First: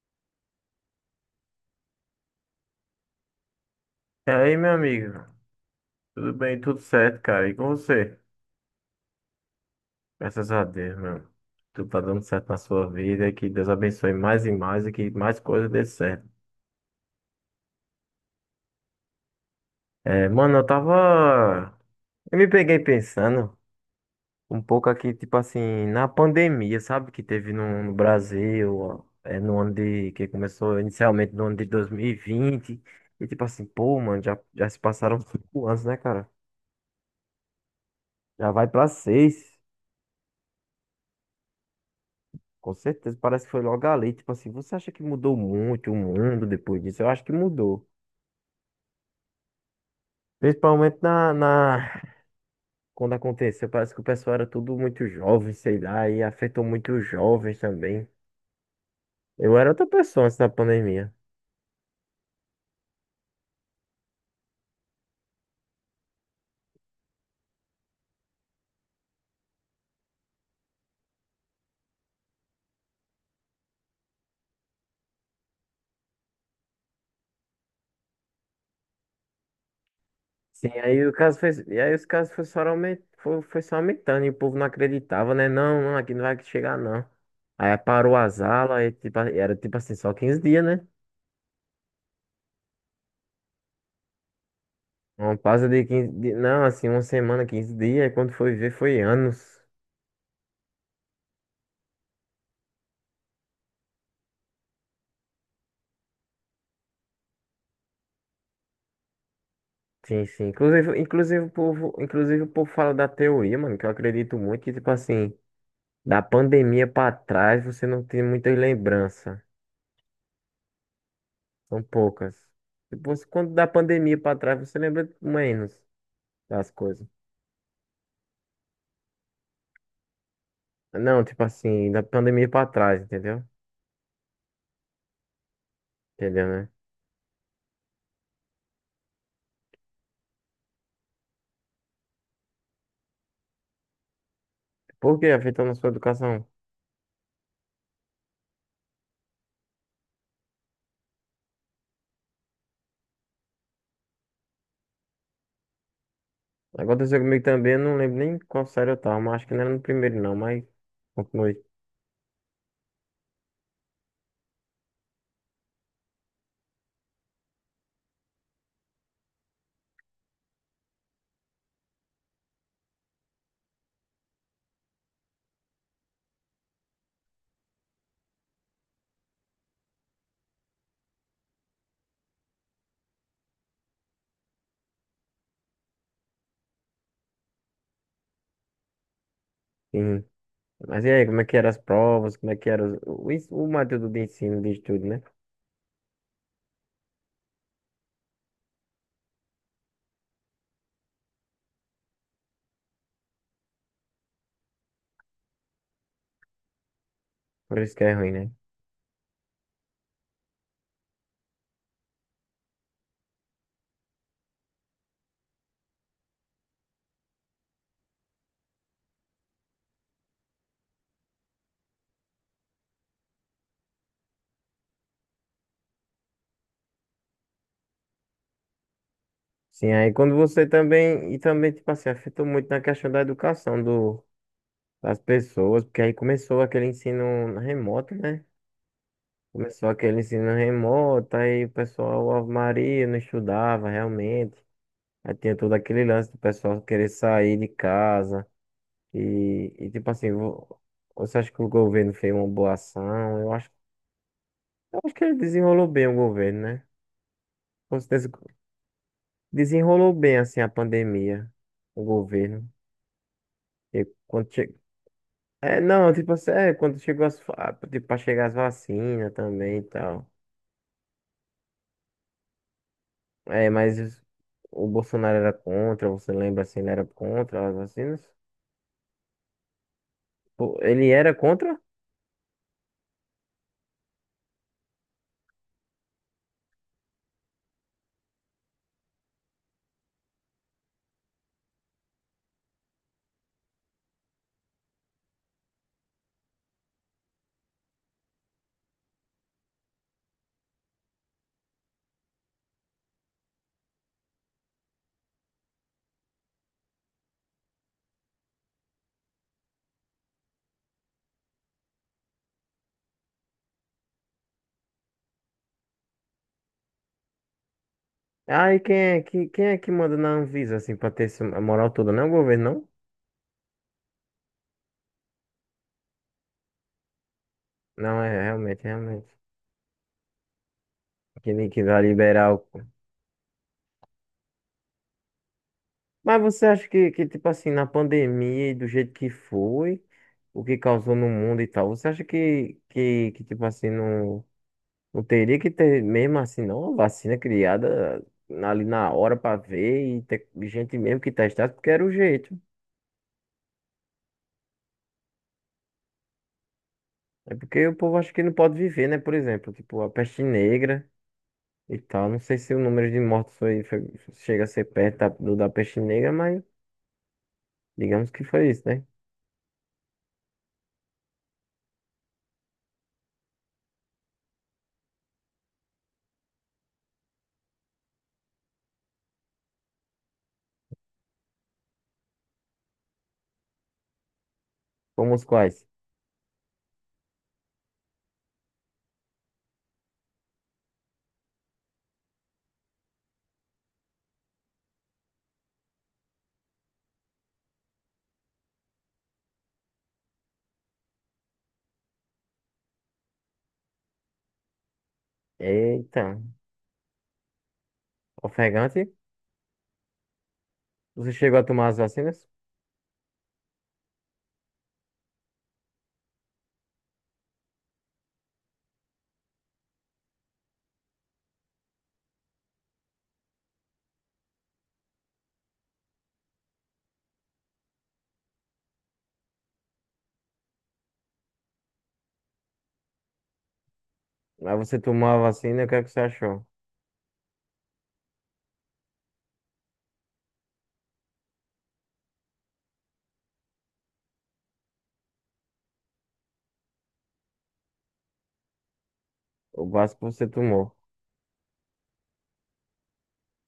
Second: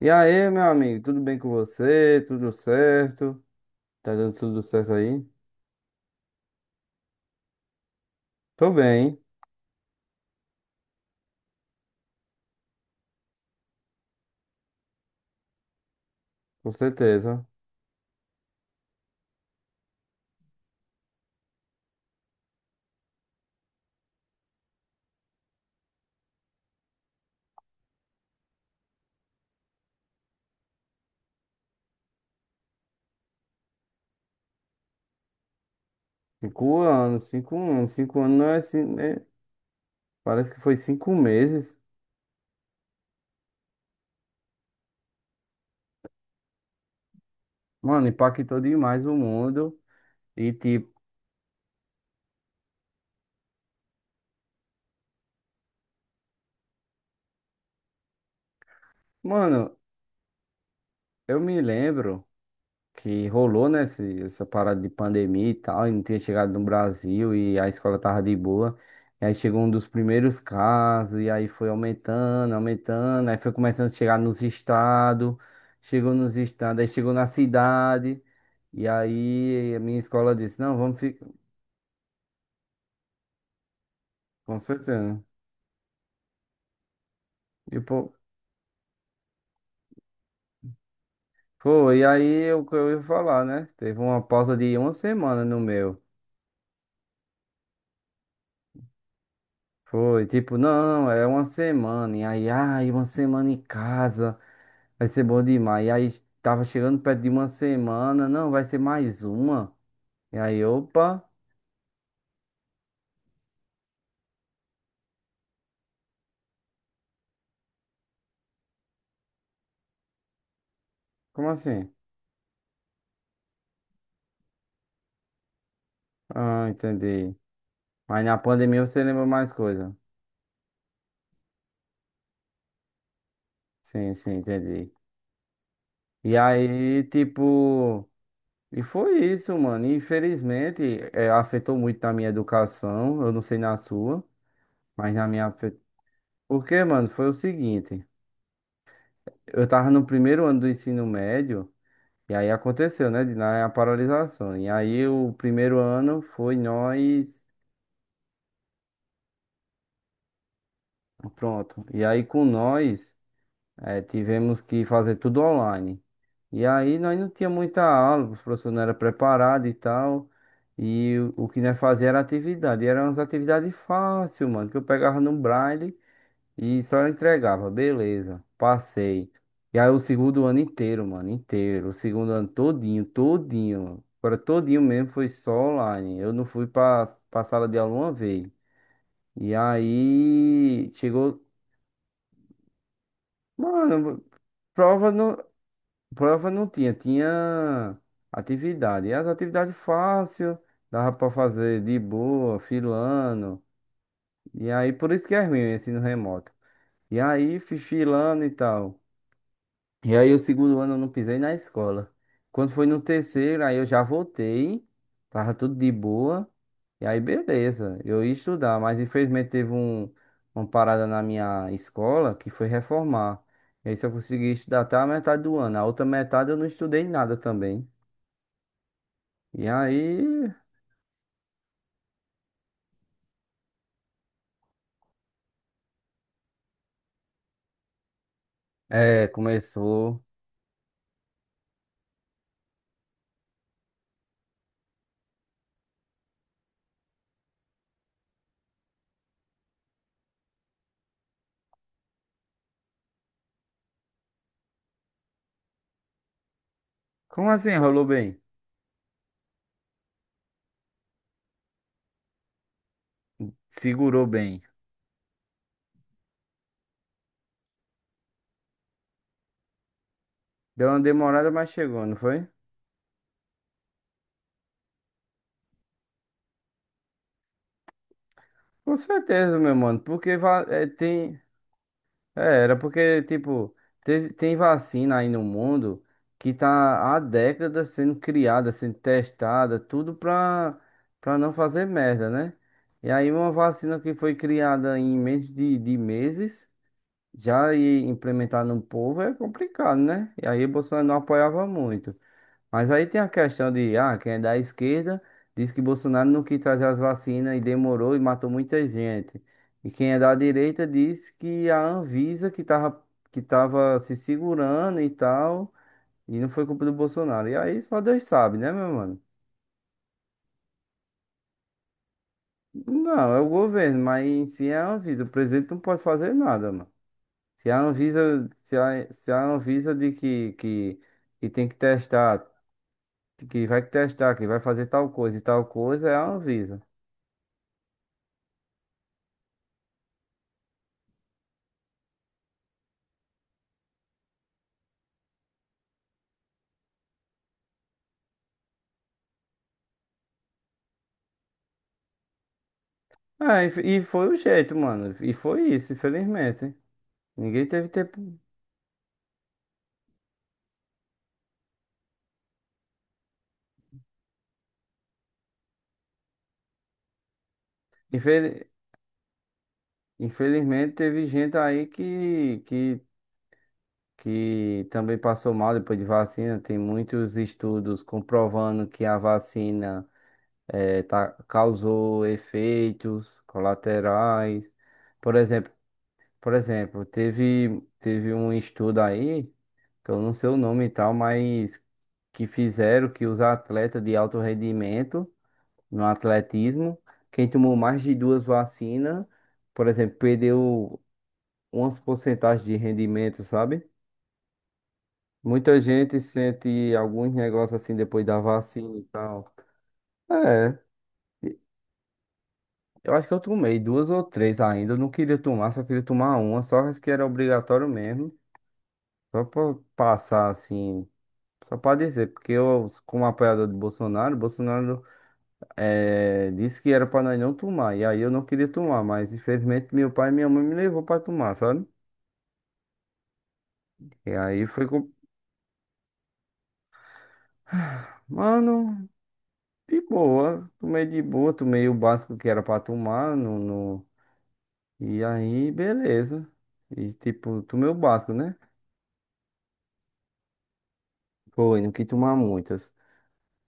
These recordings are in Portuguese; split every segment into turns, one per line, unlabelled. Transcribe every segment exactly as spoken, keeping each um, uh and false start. E aí, meu amigo, tudo bem com você? Tudo certo? Tá
E
dando
aí,
tudo
meu
certo aí?
amigo? Tudo bem, tudo certo, cara? E com você?
Tô bem,
Graças a Deus, meu. Tudo tá dando certo na sua vida. Que Deus abençoe mais e mais e que mais coisas dê certo.
com certeza.
É, mano, eu tava. Eu me peguei pensando um pouco aqui, tipo assim, na pandemia, sabe? Que teve no, no Brasil, ó, é, no ano de. Que começou inicialmente no ano de dois mil e vinte. E vinte. E tipo assim, pô, mano, já, já se passaram cinco anos, né, cara?
Cinco anos, cinco anos, cinco anos não
Já
é
vai
assim,
pra
né?
seis.
Parece que foi cinco meses.
Com certeza, parece que foi logo ali. Tipo assim, você acha que mudou muito o mundo depois disso? Eu acho que mudou.
Mano, impactou demais o mundo. E tipo,
Principalmente na, na... Quando aconteceu, parece que o pessoal era tudo muito jovem, sei lá, e afetou muito os jovens também. Eu era
mano,
outra pessoa antes da pandemia.
eu me lembro que rolou, né? Esse- essa parada de pandemia e tal, e não tinha chegado no Brasil e a escola tava de boa. E aí chegou um dos primeiros casos, e aí foi aumentando, aumentando, aí foi começando a chegar nos estados, chegou nos estados, aí chegou na cidade, e aí a minha escola disse,
Sim,
não, vamos
aí o
ficar,
caso fez... e aí os casos foi só aument... foi, foi só aumentando e o
com
povo não
certeza. Né?
acreditava, né? Não, não, aqui não vai chegar, não. Aí
E pô,
parou as aulas, aí, tipo, era tipo assim, só quinze dias, né?
foi, e aí o que eu ia falar, né? Teve uma pausa de uma
Uma
semana no
pausa de
meu.
quinze dias, não, assim, uma semana, quinze dias, e quando foi ver, foi anos.
Foi, tipo, não, é uma semana, e aí, ai, uma semana em casa. Vai ser bom demais. E aí tava chegando perto de uma semana. Não, vai ser mais uma.
Sim,
E
sim.
aí,
Inclusive,
opa,
inclusive, o povo, inclusive o povo fala da teoria, mano, que eu acredito muito que, tipo assim, da pandemia pra trás você não tem muitas lembranças.
como
São
assim?
poucas. Depois, quando da pandemia pra trás, você lembra menos
Ah,
das coisas.
entendi. Mas na pandemia você lembra mais coisa.
Não, tipo assim, da pandemia pra trás, entendeu?
Sim, sim, entendi. E
Entendeu, né?
aí, tipo. E foi isso, mano. E, infelizmente, eh, afetou muito na minha educação. Eu não sei na sua, mas
Por
na
que
minha.
afetando a
afe-
sua educação?
Porque, mano, foi o seguinte. Eu tava no primeiro ano do ensino médio. E aí aconteceu, né? de- na- A paralisação. E aí o primeiro ano foi
Aconteceu
nós.
comigo também, eu não lembro nem qual série eu tava, mas acho que não era no primeiro não, mas continuei.
Pronto. E aí com nós eh, tivemos que fazer tudo online. E aí nós não tinha muita aula, os professores não eram preparados e tal. E o o que nós fazia era atividade. E eram umas atividades fáceis, mano, que eu pegava no Braille e só entregava, beleza. Passei. E aí o segundo ano inteiro, mano, inteiro. O segundo ano todinho, todinho. Agora todinho mesmo foi só online. Eu não fui pra, pra sala de aula uma vez. E
Sim.
aí
Mas e aí,
chegou.
como é que eram as provas, como é que era os- o, ens- o, material do
Mano,
ensino de estudo,
prova
né?
não, prova não tinha, tinha atividade. E as atividades fácil, dava pra fazer de boa, filando. E aí por isso que é ruim o ensino remoto. E aí fui
Por isso que é ruim,
filando e
né?
tal. E aí, o segundo ano eu não pisei na escola. Quando foi no terceiro, aí eu já voltei, tava tudo de boa. E aí, beleza, eu ia estudar, mas infelizmente teve um, uma parada na minha escola que foi reformar. E aí, só consegui estudar até a metade do ano. A outra metade eu não estudei nada também. E
Sim, aí quando
aí,
você também, e também, tipo assim, afetou muito na questão da educação do, das pessoas, porque aí começou aquele ensino remoto, né?
é,
Começou aquele
começou.
ensino remoto, aí o pessoal, Ave Maria, não estudava realmente. Aí tinha todo aquele lance do pessoal querer sair de casa. E, e tipo assim, vo- você acha que o governo fez uma boa ação? Eu acho, eu acho que ele desenrolou bem o governo, né?
Como assim?
Com
Rolou
certeza,
bem?
desenrolou bem, assim, a pandemia, o governo. E
Segurou
quando
bem.
che... É, não, tipo assim, é, quando chegou as, fa- ah, tipo, pra chegar as vacinas também e tal.
Deu uma demorada, mas chegou, não foi?
É, mas os- o Bolsonaro era contra, você lembra assim, ele era contra as vacinas?
Com certeza, meu mano, porque va-
Pô,
é,
Ele era
tem.
contra?
É, era porque, tipo, teve- tem vacina aí no mundo que tá há décadas sendo criada, sendo testada, tudo pra, pra não fazer merda, né? E aí uma vacina que foi criada em menos de, de meses, já ir implementar no povo é complicado, né? E aí Bolsonaro não apoiava muito. Mas aí tem a questão de, ah, quem é da esquerda diz que Bolsonaro não quis trazer as vacinas e demorou e matou muita gente. E quem é da direita diz que a Anvisa que tava, que tava se segurando e tal, e não foi culpa do Bolsonaro. E aí só Deus sabe, né,
Ah, e
meu
quem
mano?
é, que, quem é que manda na Anvisa, assim, pra ter essa moral toda? Não é o governo, não?
Não, é o governo, mas em si é a Anvisa. O presidente não pode fazer nada, mano. Se a
Não, é,
Anvisa, se
realmente,
a, se
realmente.
a Anvisa de que, que, que
Que,
tem
nem
que
que vai
testar,
liberar o...
que vai testar, que vai fazer tal coisa e tal coisa, é a
Mas você
Anvisa.
acha que, que, tipo assim, na pandemia e do jeito que foi, o que causou no mundo e tal, você acha que, que, que tipo assim, não... Não teria que ter, mesmo assim, não, uma vacina criada na- ali na hora pra ver e ter gente mesmo que testasse, porque era o jeito.
Ah, e f- e foi o jeito, mano. E foi isso, infelizmente.
É
Ninguém
porque
teve
o povo acha
tempo.
que não pode viver, né? Por exemplo, tipo a peste negra e tal. Não sei se o número de mortos foi, foi- chega a ser perto da- do da peste negra, mas digamos que
infeli-
foi isso, né?
Infelizmente, teve gente aí que, que, que também passou mal depois de vacina. Tem muitos estudos comprovando que a vacina eh, tá- causou efeitos colaterais.
Como
Por
os
exemplo,
quais?
por exemplo, teve, teve um estudo aí, que eu não sei o nome e tal, mas que fizeram que os atletas de alto rendimento. No atletismo. Quem tomou mais de duas vacinas, por exemplo, perdeu umas porcentagens de rendimento, sabe? Muita gente
Eita,
sente alguns negócios assim depois da vacina e
ofegante,
tal. É,
você chegou a tomar as vacinas?
eu acho que eu tomei duas ou três ainda. Eu não queria tomar, só queria tomar uma, só que era obrigatório mesmo. Só pra passar assim, só pra dizer, porque eu, como apoiador de Bolsonaro, Bolsonaro. É, disse que era pra nós não tomar. E aí eu não queria tomar, mas infelizmente meu pai e minha mãe me levou pra tomar, sabe? E aí
Mas
foi
você
com.
tomou a vacina, o que é que você achou?
Mano, de boa. Tomei de boa, tomei o básico que era pra tomar. No, no... E aí, beleza. E tipo, tomei o básico, né?
O básico que você tomou.
Foi, não quis tomar muitas.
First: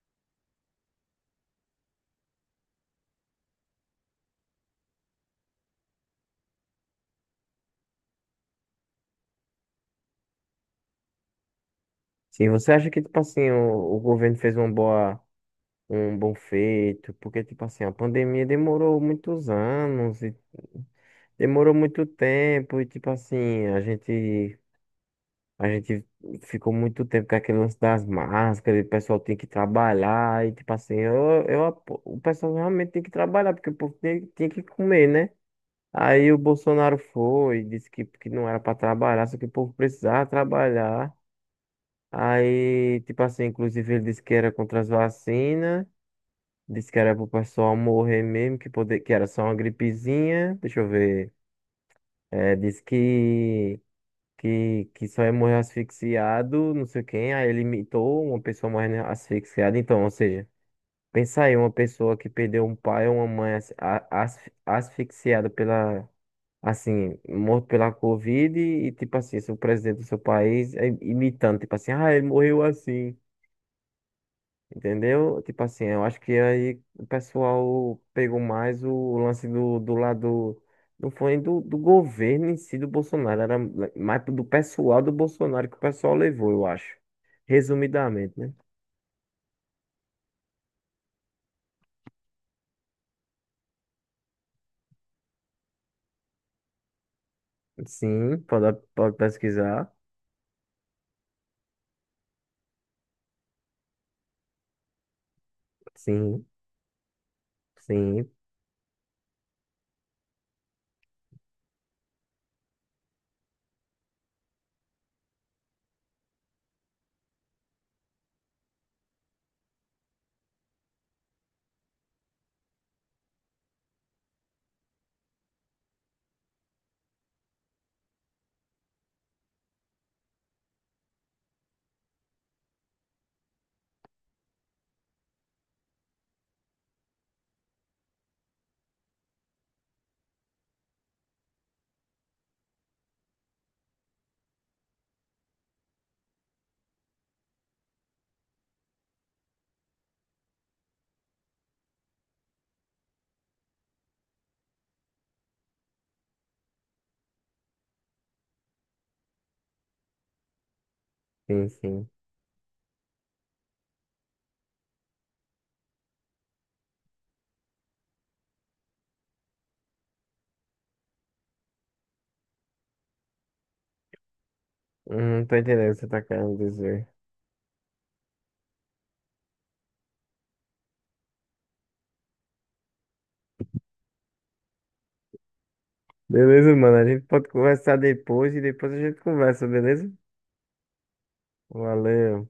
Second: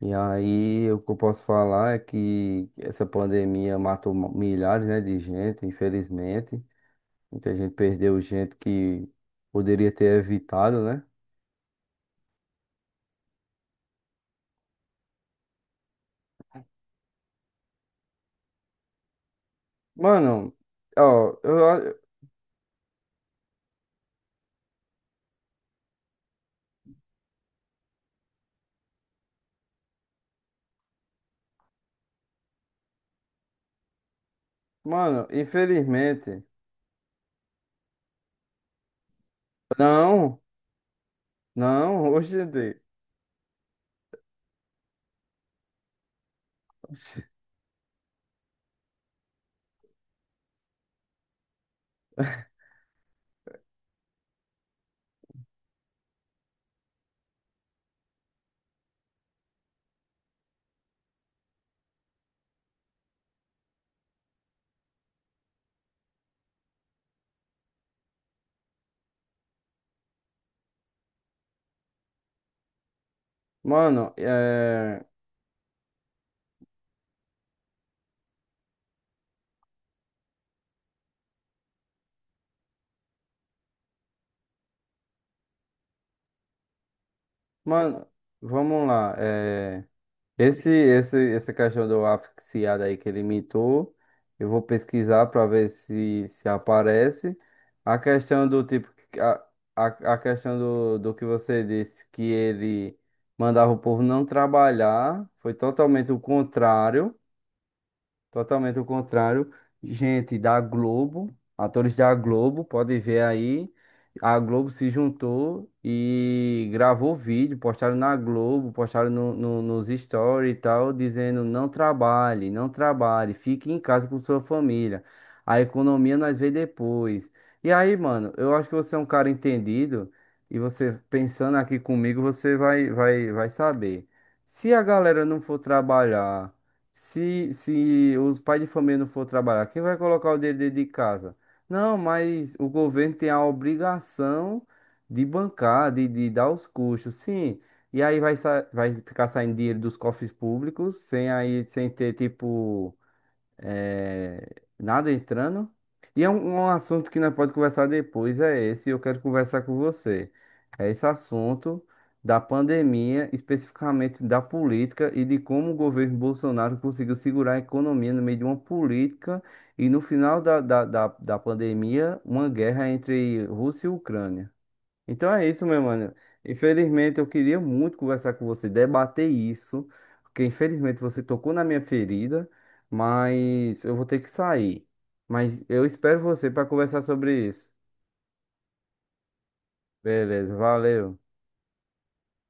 E aí, o que eu posso falar é que essa pandemia matou ma- milhares, né, de gente, infelizmente. Muita gente perdeu gente que poderia ter evitado, né?
Se você acha que, tipo assim, o, o governo fez uma boa. Um bom feito, porque, tipo assim, a pandemia demorou muitos anos e
Mano, ó, eu,
demorou
a-
muito tempo e, tipo assim, a gente, a gente ficou muito tempo com aquele lance das máscaras, e o pessoal tem que trabalhar e, tipo assim, eu, eu, apo- o pessoal realmente tem que trabalhar, porque o povo tem, tem que comer,
mano,
né? Aí o
infelizmente,
Bolsonaro foi, disse que, que não era para trabalhar, só que o povo precisava
não,
trabalhar.
não, hoje, em dia.
Aí, tipo assim, inclusive ele disse que era contra as vacinas. Disse que era pro pessoal morrer mesmo, que, poder, que era só uma gripezinha. Deixa eu ver. É, disse que, que, que só ia morrer asfixiado, não sei quem. Aí ele imitou uma pessoa morrendo asfixiada. Então, ou seja, pensa aí, uma pessoa que perdeu um pai ou uma mãe as- a- asf- asfixiada pela, assim, morto pela Covid e, tipo assim, se o presidente do seu país é imitando, tipo assim, ah, ele morreu assim.
Mano, é,
Entendeu? Tipo assim, eu acho que aí o pessoal pegou mais o lance do, do lado. Não foi do, do governo em si do Bolsonaro, era mais do pessoal do Bolsonaro que o pessoal levou, eu acho.
mano,
Resumidamente, né?
vamos lá, é, esse, esse, essa questão do asfixiado aí que ele imitou, eu vou pesquisar pra ver se, se aparece, a
Sim,
questão do
pode,
tipo,
pode
a, a,
pesquisar.
a questão do, do que você disse, que ele mandava o povo não trabalhar, foi totalmente o
Sim,
contrário,
sim,
totalmente o contrário. Gente da Globo, atores da Globo, pode ver aí. A Globo se juntou e gravou vídeo, postaram na Globo, postaram no, no- nos stories e tal, dizendo não trabalhe, não trabalhe, fique em casa com sua família. A economia nós vê depois. E aí, mano, eu acho que você é um cara entendido e você pensando aqui comigo, você vai, vai, vai saber. Se a galera não for trabalhar se, se os pais de família não for trabalhar, quem vai colocar o dinheiro dentro de casa? Não, mas o governo tem a obrigação de bancar, de, de dar os custos, sim. E aí vai, sa- vai ficar saindo dinheiro dos cofres públicos, sem aí, sem ter tipo é, nada entrando. E é um, um assunto que nós pode conversar depois, é esse, eu quero conversar com você. É esse
sim,
assunto
sim.
da pandemia, especificamente da política e de como o governo Bolsonaro conseguiu segurar a economia no meio de uma política e no final da, da, da, da pandemia, uma guerra entre Rússia e Ucrânia. Então
Hum, Não
é
tô
isso, meu
entendendo o que você
mano.
tá querendo dizer.
Infelizmente, eu queria muito conversar com você, debater isso, porque infelizmente você tocou na minha ferida, mas eu vou ter que sair. Mas eu espero você para
Beleza, mano,
conversar
a gente
sobre
pode
isso.
conversar depois e depois a gente conversa, beleza?
Beleza, valeu.
Valeu.